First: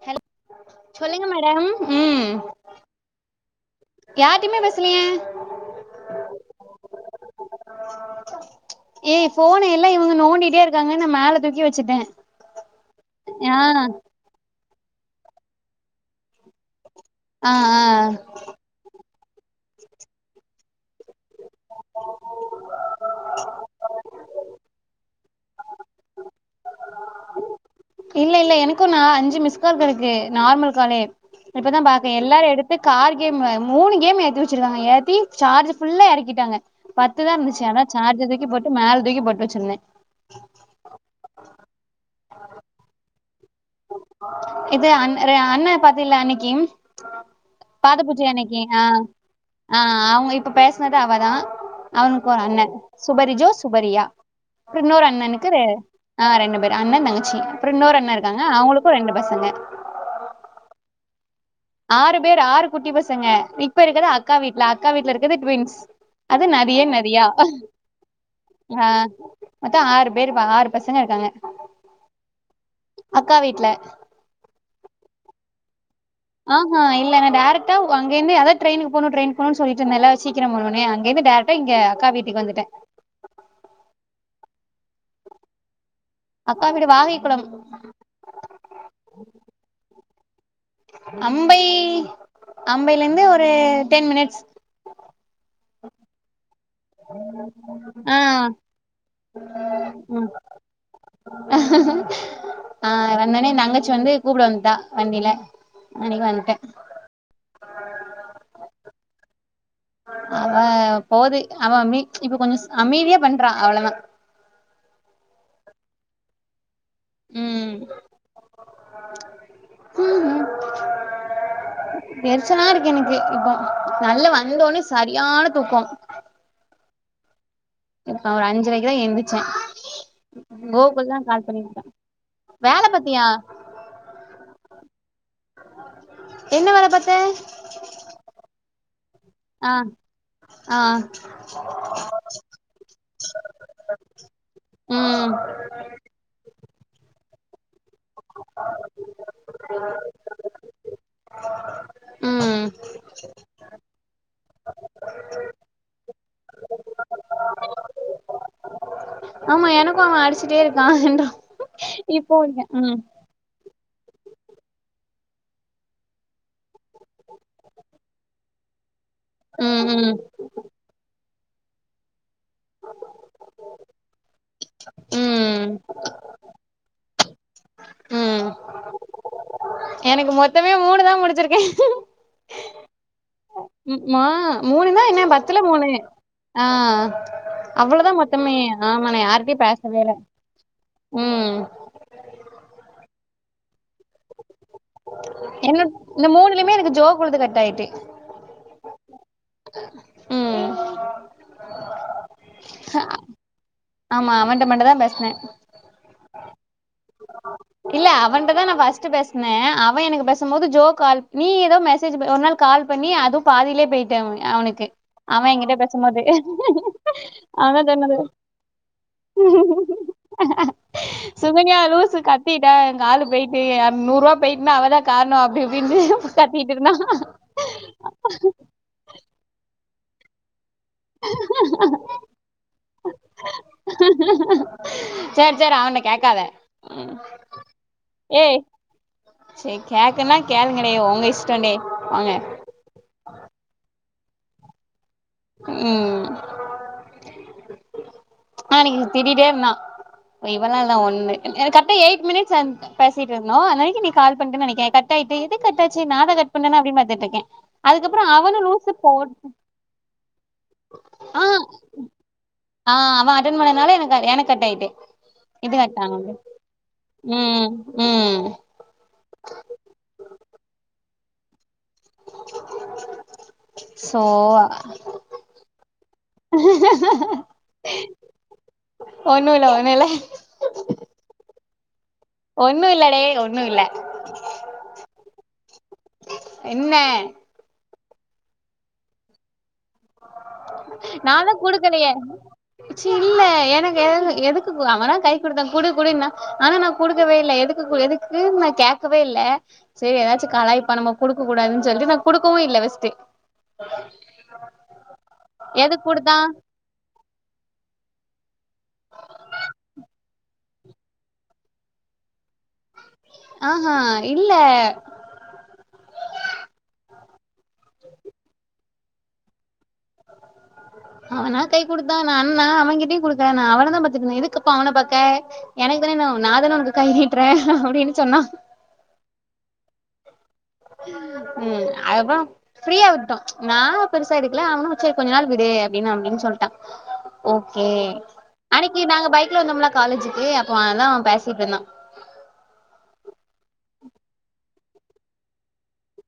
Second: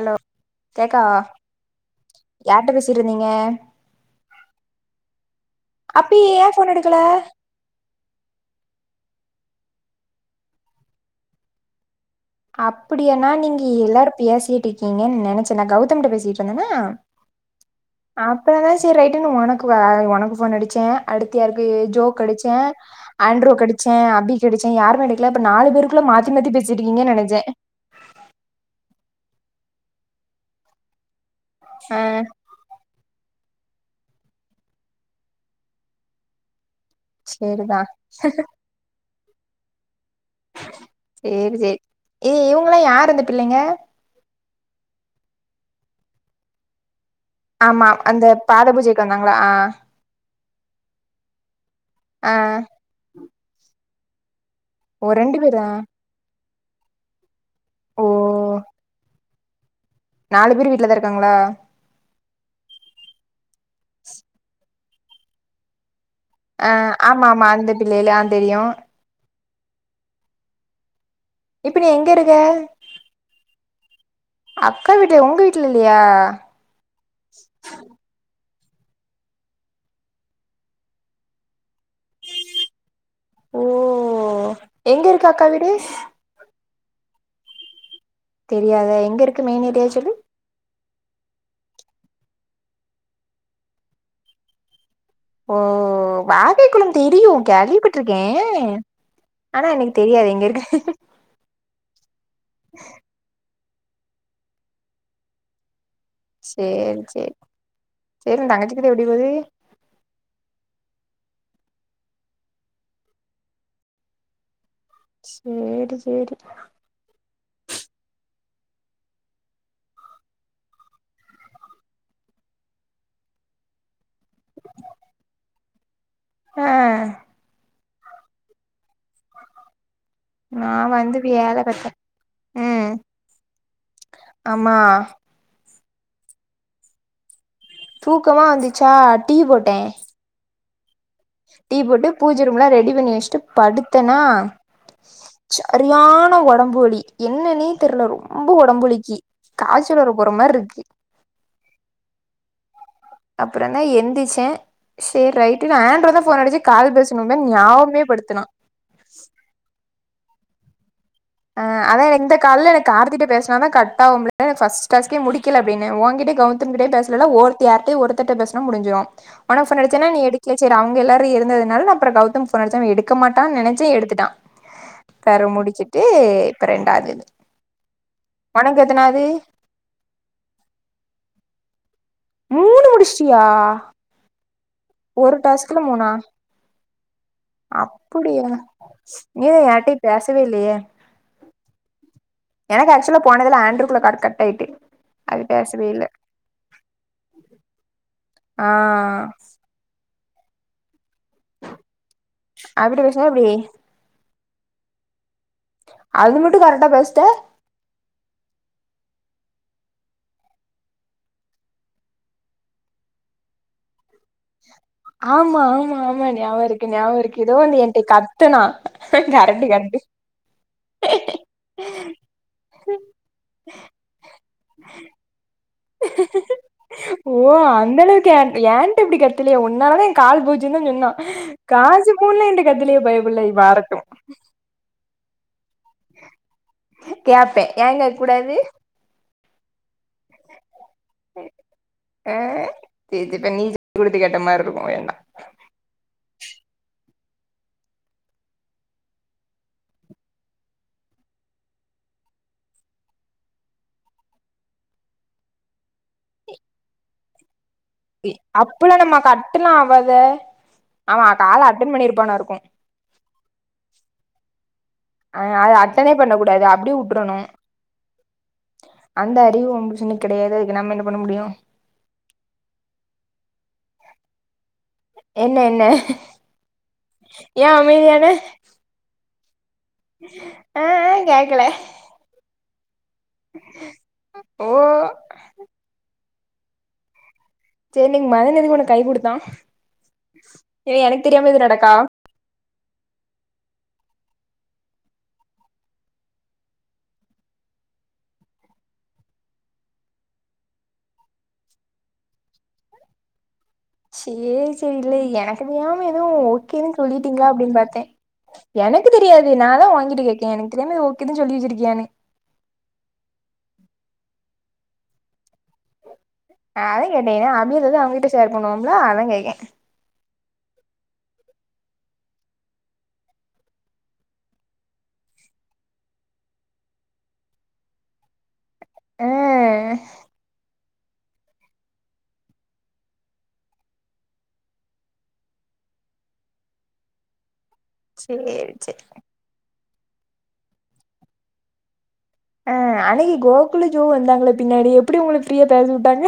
hello ஹல் கேக்காவா சொல்லுங்க மேடம் ம் யார்ட்ட பேசிட்டு இருந்தீங்க யார்ட்டியுமே பேசலயே அப்ப ஏ போன் எடுக்கல ஏய் ஃபோனு எல்லாம் இவங்க நோண்டிட்டே இருக்காங்கன்னு நா மேல தூக்கி வச்சுட்டே அப்படிய நா ஆ நீங்க எல்லாரோ பேசிட்டு இருக்கீங்கன்னு நினைச்சே நா கௌதமிட்ட பேசிட்டு இருந்தேனா அ அ அப்புற தா சரி ரைட்டுனு உனக்கு வ உனக்கு போன் அடிச்சே அடுத்து யாருக்கு ஜோக்கு அடிச்சே ஆண்ட்ரோக்கு அடிச்சே அபிக் கு அடிச்சே யாருமே எடுக்கல அப்ப நாலு பேருக்குள்ள மாத்தி மாத்தி பேசிருக்கங்கன் நெனச்சே இல்ல இல்ல எனக்கு நா அஞ்சு மிஸ்கால் கெடக்கு நார்மல் காலே இப்பதா ஆ பாக்கே எல்லாரு எடுத் து கார் கேமு மூணு கேமு ஏத்தி வச்சிருக்காங்க ஏத்தி சார்ஜ் ஃபுல்லா எறக்கிட்டாங்க பத்துதா இருந்துச்சு சரிதா ஆனா சார்ஜர் தூக்கி போட்டு மேல தூக்கி போட்டு வச்சிருந்தே சேரி சேரி ஏ இவங்களா யார் இந்த பிள்ளைங்க இது அண்ண ற அண்ண பாத்தில அன்னைக்கி ஆமா பாதபூஜ அந்த அன்னைக்கு பாத ஆ பூஜைக்கு வந்தாங்களா ஆ அவங்க இப் ப பேசினது அவதா அவனுக்கு ஆ ஒரு அண்ண சுபரிஜோ சுபரியா ப்றோ ஓ இன்னோர் ரெண்டு அண்ணனுக்கு ரெ பேரா ஆ ரெண்டு பேரு அண்ண தங்கச்சி இன்னோரு ஓ அண்ண இருக்காங்க அவங்களுக்கு ரெண்டு பசங்க நாலு பேரு வீட்லதா இருக்காங்களா ஆறு பேர் ஆறு குட்டி பசங்க இப்ப இருக்கறது அக்கா வீட்ல அக்கா வீட்டு்ல இருக்கது ட்வின்ஸ் அது நதியென் நதியா ஆமா ஆமா அந்த பிள்ளைகளு ஆ தெரியு அ மொத்தோ ஆறு பேர் ஆறு பசங்க இருக்காங்க இப்ப நீ எங்க இருக்க அக்கா வீட்ல அக்கா வீட்ல உங்க வீட்ல இல்லையா ஆஹா இல்ல ந டைரக்டா அங்கெரேந்து அதா ட்ரெயினக்கு போனு ட்ரெயினக்கு போனுனு சொல்லிட்ருந்தேல்ல சீக்கிரம் போணு அங்கே இர்ந்து டைரக் டா இங்க அக்கா வீட்டுக்கு வந்துட்டே ஓ எங்க இருக்கு அக்கா வீடு அக்காவீடு வாகைக்குளம் தெரியாத எங்க இருக்கு மெய்ன் ஏரியா சொல்லு அம்பை அம்பைலருந்து ஒரு டென் மினிட்ஸ் ஓ வாகைகுளம் தெரியு ஆ கேள்விப்பட்ருகே ஆனா எனக்கு தெரியாது எங்க இருக்கு ஆ வந்தனே எ தங்கச்சி வந்து கூப்புட வந்ட்டா வண்டில அன்னைக்கு வந்துட்டே சேர் சேர் செரி உ தங்கச்சிகிட்ட எப்டி போது ஆ போது அவ மே இப்ப கொஞ்சஸ் அமைதியா பண்றா அவ்ளோதா சேரி சேரி ம் எர்ச்சலா இருக்கு எனக்கு இப்போ நல்ல வந்த ஒன்னே சரியான தூக்கோ அ நா ஒரு அஞ்சரைகுதா எந்திச்சே நா கோகுல் தா வந்து கால் வேல பண்ணிருக்கா பாத்தே வேல ம் பத்தியா ஆமா என்ன வேல பாத்த தூக்கமா வந்துச்சா டீ ஆ போட்டே ஆ டீ போட்டு பூஜ ரூம்லா ரெடி பண்ணி வெச்ட்டு படுத்தனா ம் ச சரியான ஒடம்பு வலி என்னன்னே தெர்ல ரொம்ப ஒடம்புவலிக்கு காய்ச்சல் வர போற மார்ருக்கு ம் அப்றந்தா எந்திச்சே சேர் ரைட்டு நா ஆண்டோதா ஃபோன் அடிச்சே கால் பேசுணோமேன் ஞாபமே படுத்துனா ஆமா எனக்கு அவ அடிச்சிட்டே இருக்கா என்று அ அதா இந்த கால்ல எனக் கார்த்திகிட்ட பேசுனாதா கட்டாவும்ல [unintelligible] ஃபஸ் டாஸ்கே முடிக்குல அப்டின்னே ஓங் கிட்ட கெளதம் கிட்டயு பேசுலல்ல ஒருத்த யார்ட்டயோ ஒருத்தட்ட பேசுனா முடிஞ்சுறு ஒனக் ஃபோன் ம் அடிச்சனா ம் நீ எடுக்ல சேர் அவ்ங்க எல்லாரு இருந்ததுனால நா அப்றோ கௌதம் ஃபோன் அடிச்ச அவ எடுக்கமாட்டா நெனைச்ச எடுத்துட்டா [unintelligible] ம் முடிச்சுட்டு இப்பற ண்டாது ம் ஒனக்கு எத்தனாது எனக்கு மொத்தமே மூணு தா முடிச்சுருக்கே மூணு முடிச் ம் மா மூணுனா என்ன ஒரு பத்துல டாஸ்க்ல மூணு மூணா ஆ அவ்ளோதா அப்படியா மொத்தமே ஆமா நா நீதா யார்ட்டயு பேசவேல்ல பேசவே இல்லையே ம் எனக்கு ஆக்சுலா போனதுல ஆண்ரூகூல கால் கட் ஆய்ட்டு என்னக் இந்த மூணுலயுமே எனக்கு ஜோகூடது கட் ஆய்ட்டு ஆ ம் அப்டி [unintelligible] எப்டி ஆமா அவன்ட்ட மட்டு தா பேஸ்னே அது மட்டு கரெக்டா பேஸ்ட்ட இல்ல அவன்ட தா நா ஃபஸ்ட் பேஸ்ன அவ எனக்கு பேசு போது ஜோ கால் நீ ஏதோ மெசேஜ் ப ஒர் நாள் கால் பண்ணி அது பாதிலே போய்ட் டு அவுனுக்கு அவ ஆமா எங்கிட்ட ஆமா பேசுபோது ஆமா அத சொன்னால டுனா கரெக்டு கரெக்டு சுகன்யா லூசு கத் திட்டா எ காலு போய்ட்டு எ அ நூர்வாபோய்ட்னா அவதா காரணோ அப்டி இப் ஓ அந்தளவுக்கு [unintelligible] என்ட இப்டி கத்துலயே ஒன்னால தா ஏ காலு போச்சின்தா சொன்னா காசுபூனு என்ட்ட கத்தலயே பையபுள்ள வறட்டு சேர் சேர் அவன்ட்ட கேக்காத கேப்பே ஏ கேக்கூடாது செரி கேட்கன்னா கேளுங்கடி உங்க இஷ்டோடி போங்க செ இது பண்ணி குடுத்து கேட்ட மாரி இருக்கு வேண்டா ம் ஆ அன்னிக்கி இங்க திட்டிட்டே இருந்தா இவ்ளால்லா ஒண்ணு என்க்கு கரெட்ட எயிட் மினிட்ஸ் ஆன் பேசிட்டு இருந்தோ அந்தனைக்கு நீ கால் பண்ணிட்டே நெனைக்கே கட் ஆயிட்டு எதுக்கட் ஆச்சு நா தா கட் பண்ணனா அப்டின்னு பாத்துட்டுக்கே இ அப்பல்லா நம்ம கட்டுலா ஆவாதே ஆமா ஆ கால அட்டன் பண்ணிருப்பானா இருக்கு ஆ அவ அட்டன் பண்ணதுனால எனக்கு எனக்கு கட் ஆயிட்டு அ இது அது கட் அட்டனே ஆனது பண்ண கூடாது அப்டியே உட்டுரணு ம் ம் அந்த அறிவு உ புருஷனுக்கு கெடையாது அதுக்கு நம்ம என்ன பண்ண முடியு ஸோ என்ன என்ன ஏ அமைதியான ஒண்ணு இல்ல ஒன்னுல்ல ஆ ஆ கேக்கல ஒன்னு இல்லடே ஒன்னு இல்ல ஓ என்ன செரி இன்னைக் மதன் எதுக்கு உனக்கு கை குடுத்தா ஏ எனக்கு தெரியாம எது நடக்கா [inaudible] ச்சி இல்ல எனக்கு எதுக்கு எதுக்கு கு அவனா கை குடுத்தா குடு குடுன்னா ஆனா நா குடுக்கவே இல்ல எதுக் [unintelligible] எதுக்கு நா கேட்கவே இல்ல செரி ஏதாச்சு கலைப்பா நம்ம குடுக்க கூடாதுன்னு சொல்லி நா குடுக்கவு இல்ல ஃபர்ஸ்ட் செரி செரி இல்ல எனக்கு எதுக்கு தெரியாம ஏதவு குடுத்தா ஓகேன்னு சொல்லிட்டீங்களா அப்டின்னு பாத்த எனக்கு தெரியாது நா அதா உ கிட்ட கேக்கேன் எனக்கு தெரியாம ஓகே எதுவு சொல்லி வச்சி இருக்கியான்னு ஆ இல்ல அ அதா கேட்ட அப்டின்றது அவங்கிட்ட ஷர் பண்ணுவோமில்ல அதா கேட்ட [inaudible] அவனா கை கொடுத்தா நா அண்ணா அவன்கிட்டயையு கொடுத்த நா அவன தா பாத்துட்டுந்த எதுக்கப்பா அவன பாக்க எனக்குன்னு நாதான உனக்கு கை நீட்டுற அப்டின்னு சொன்னா ஆ ம் அதுப்பற ஃப்ரீயா விட்டோ நா பெருசா இருக்கல அவனு வச்சா கொஞ்ச நாள் விடு அப்டின்னு அப்டின்னு சொல்லிட்டா ஓகே சேரி சேரி அன்னைக்கு நாங்க பைக்ல வந்தோம்லா காலேஜுக்கு அப்ப அததா பேசிட்டு இருந்தா ஆ அன்னிக்கு கோகுல ஜோ வந்தாங்கள பின்னாடி எப்டி உங்கள ஃப்ரீயா பேசு விட்டாங்க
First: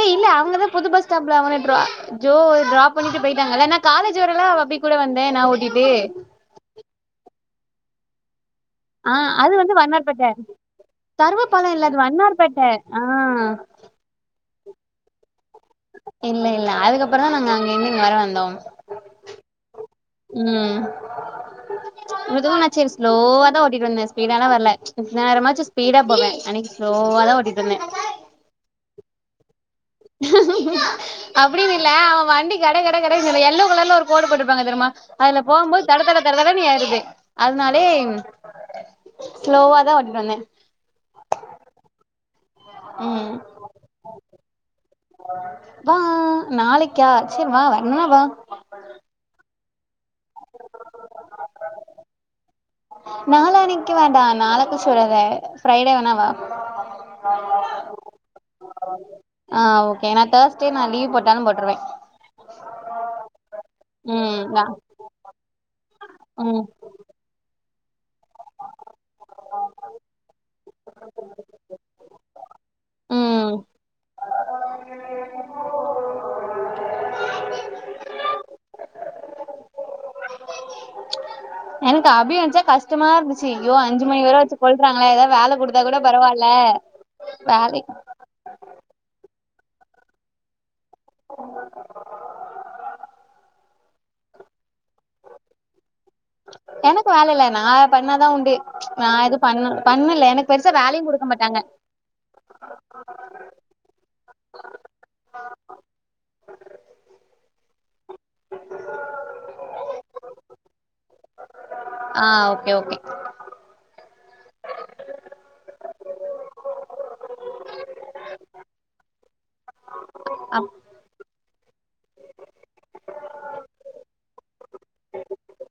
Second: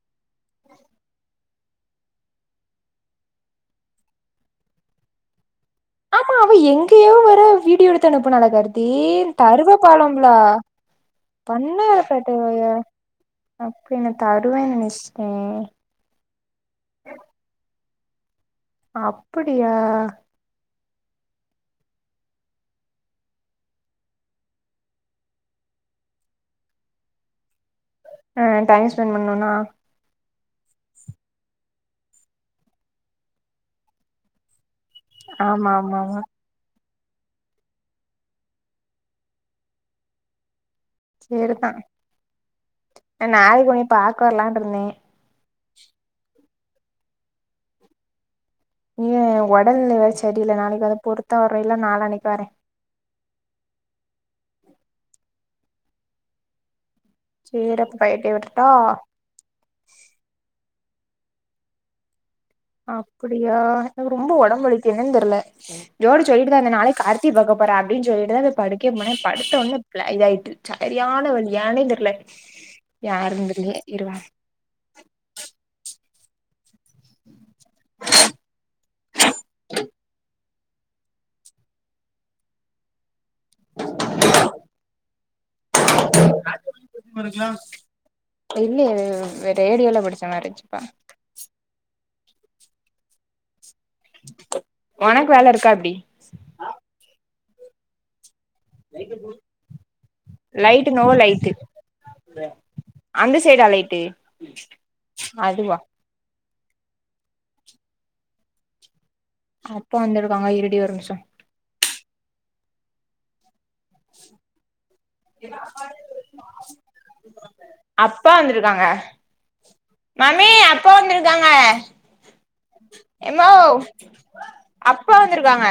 ஏய் இல்ல அவங்கதா புது பஸ் ஸ்டாம்பப்ல அவன ட்ரா ஜோ ட்ரா பண்ணிட்டு போயிட்டாங்க இல்ல நா காலேஜ் வரலா அவ அப்டியே கூட வந்த நா ஓட்டிட்டு ஆமா அவ எங்கயோ வரா வீடியோ எடுத்து அனுப்புனால கருதி ஆ தருவ பாலம்லா தருவப்பழம் இல்ல அது வண்ணார்பேட்ட ஆ அப்டின்ன நா தருவன்னு நினைச்சிட்ட இல்ல இல்ல அதுக்கப்பற தா நாங்க அங்க இருந்து இங்க வர வந்தோ அப்டியா ம் [inaudible] மிருதுவ நா ச லோவ தா ஓட்டிட்டு வந்த ஸ்பீடாலா வரல நா நரமாச்சு ஸ்பீட்டா போவ அன்னிக்கு ஸ்லோவாத ஓட்டி வந்த ஆ டைம் ஸ்பெண்ட் பண்ணணும்னா அப்டின்னு இல்ல அவ வண்டி கட கட கட எல்லோ கலர்ல ஒரு கோடு போட்டிருப்பாங்க தெரியுமா அதுல ஆமா போகும்போது ஆமா தட தட ஆமா தர தட தடணு ஏருது அதனாலே ஸ்லோவா தா ஓட்டிட்டு வந்த செரிதா ஆ ம் நாளைக்கு உன்ன பாக்க வரலாண்டு இருந்தே வா நாளைக்கா சரி வா வரன வா நீ உடல்நிலை வேற செடி இல்ல நாளைக்கு வந்து பொறுத்தா வர இல்ல நாலனைக்கு வர நால அன்க்கு வேண்டா நாளகழிச்சு வராத ஃரைடே வேணாவா சேரி அப்ப ஃபர்டே வரட்டா ஆ ஓகே நா தேர்ஸ்டே நா லீவ் போட்டாலு போட்ருவ அப்டியா எனக்கு ரொம்ப ம் உடம்புவலிக்கு என்னனு தெர்ல ஜோடி சொல்லிட்டு தா ம் இருந்தா நாளைக்கு கா டி பாக்கபோற அப்டின்னு சொல்லிட்டுதா இந்த படிக்க போன படுத்த ஒடன இதாயிட்டு சரியான வழி ஏனே தெர்ல யாருனு ம் தெர்ல இரு வர [inaudible] எனக்கு அபிய நினச்சா கஷ்டமா இருந்துச்சு ஐயோ அஞ்சுமணி வரு வச்சு கொல்றாங்களே ஏதாவது வேல கொடுத்து த்தா கூட பரவால வேலைக்கு இல்லயே இவ ரேடியோல படிச்ச மாரி இருச்சுப்பா [unintelligible] உனக்கு வேல இருக்கா எப்டி எனக்கு வேல இல்ல நா பண்ணாதா உண்டு நா இது பண்ண பண்ணல எனக்கு பெருசா லைட்டு வேலையு நோ கொடுக்க லைட்டு மாட்டாங்க அந்த சைடா லைட்டு அதுவா அப்பா வந்துருகாங்கா இருடி ஒரு நிமிஷோ ஆ ஓகே ஓகே என்ன அப்பா வந்திருக்காங்க மம்மி அப் அப்பா வந்திருக்காங்க எம்மாவ் அப்பா வந்திருக்காங்க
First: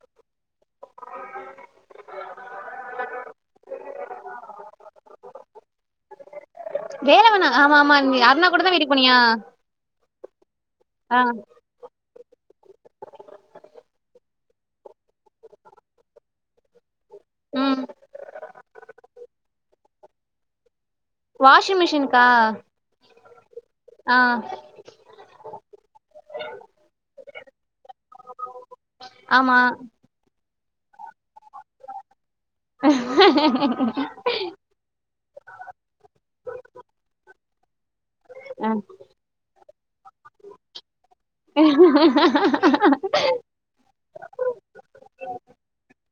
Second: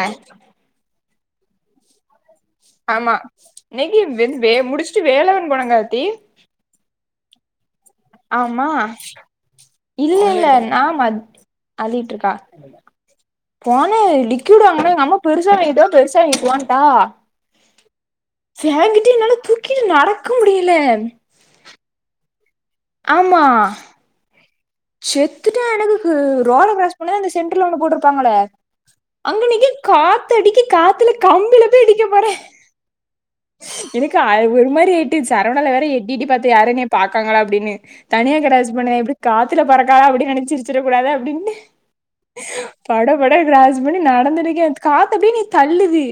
ஆமா இன்னைக்கு வென் வே முடிச்சுட்டு வேலவன் போன கார்த்தி வேலவன்னா ஆமா ஆமா அண்ணி அர்ணா ஆமா கூடதா வீட்டுக்கு போனியா இல்ல இல்ல நா ஆ மத் போன லீக்குய்ட் வாங்குன எங்க அம்மா பெருசாவாய்ட்டுவா பெருசாவிய்ட்டுவான்டா ம் சேரி கட்டி என்னால தூக்கிட்டு நடக்க முடில வாஷிங் மிஷின்கா ஆமா ஆ செத்துட்ட எனக்கு ரோட கிராஸ் பண்ணா அந்த சென்ட்ருல ஒண்ணு போட்ருப்பாங்களே ஆமா அங்கநிக்குது காத் அடிக்கி காத்துல கம்பில போய் இடிக்க போறே எனக்கு ஒரு மாரி ஆய்ர் ச்சி சரவணால வேற எட்டி எட்டி பாத்தே யாருமே பக்காங்களா அப்டினு தனியா ஆ கிராஸ் பண்ண எப்டி காத் தில பறக்காத அப்டினு நெனச்சு சிரிசிட கூடாது அப்பிடின்னு [inaudible] பட பட கிராஸ் பண்ணி நடந்துட்ருக்கே காத்து அப்டியே என்ன தள்ளுது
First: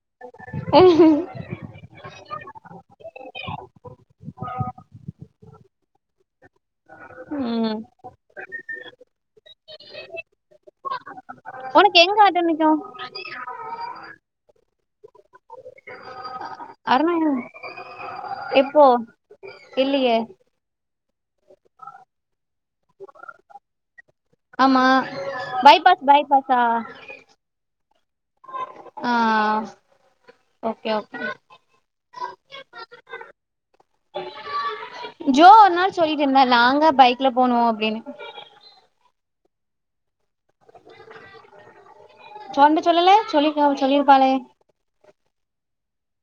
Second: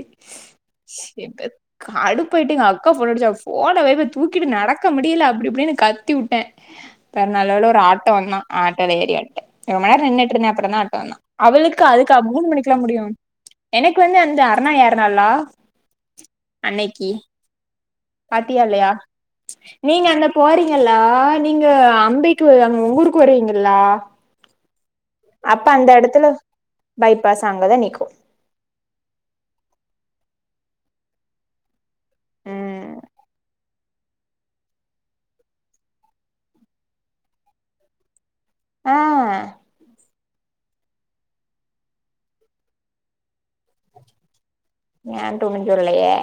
கடுப்பாய்ட்டு எங்க அக்கா ஃபோன் அடிச்சு ஃபோன வைப்ப தூக்கிட்டு நடக்க முடில அப்டி இப்டின்னு கத்தி வுட்டே ப நல்ல வேள ம் ஒரு ஆட்டோ வந்தா ஆட்டோல ஏறி வன்ட்ட ரொம்ப நேரோ நின்னுட்ருந்தே அப்றோ தா ஆட்டோ வந்தா அவளுக்கு உனக்கு அதுக்கு எங்க ஆட்டோ மூணு நிக்கு மணிக்குல்லா முடியு எனக்கு வந்து அந்த அருன்ணா யேர்நாளா அன்னைக்கு அருணா பாத்தியா எப்போ இல்லையா நீங்க இல்லையே அங்க போறிங் ளா நீங்க அம்பைக்கு அங்க உங்க ஊருக்கு வருவீங்ளா ஆமா பைபாஸ் பைபாஸ் ஆ பஸ் அங்கதா நிக்கு ஆ ஓகே ஓகே ம் ஜோ ஒரு நாள் சொல்லிட்ருந்தா நாங்கா பைக்ல போனோ அப்டின்னு ஆ ஓண்ட சொல்லல சொல்லி சொல்லிருப்பாளே ஏண்ட ஒன்னு சொல்லலையே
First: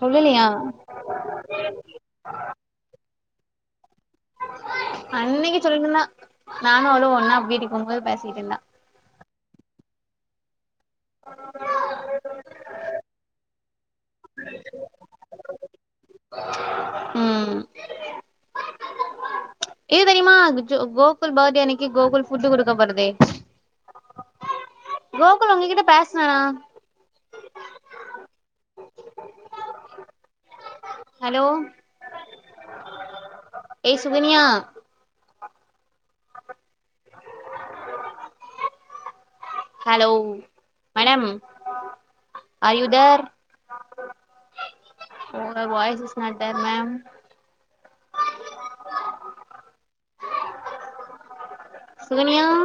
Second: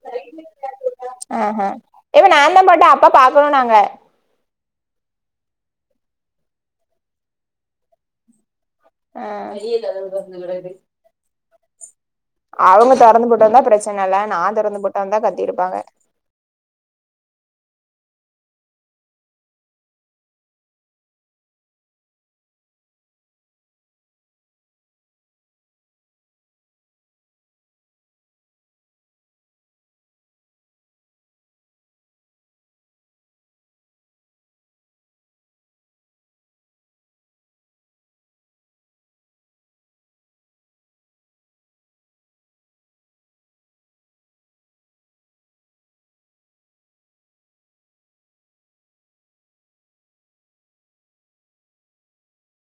சொல்லுலியா ஆ ஹ ஏவ நாந்தா போட்ட அப்பா பாக்கணு நாங்க அன்னைக்கு சொன்னா நானு அவளு ஒன்னா வீட்டுக்கு போம்போது பேசிட்டு இருந்தா அ அவூங்க தொறந்து போட்டு வந்தா பிரச்சன இல்ல நா தெறந்து போட்டு வந்தா கத்திருப்பாங்க ம் இது தெரியுமா கோகுல் ஜோ பர்த்டே அன்னிக்கு கோகுல் ஃபுட்டு் குடுக்கபோறது கோகுல் உங்ககிட்ட பேசுனானா ஹலோ ஏ Sukanya hello madam are you there உங்க voice is not there ma'am Sukanya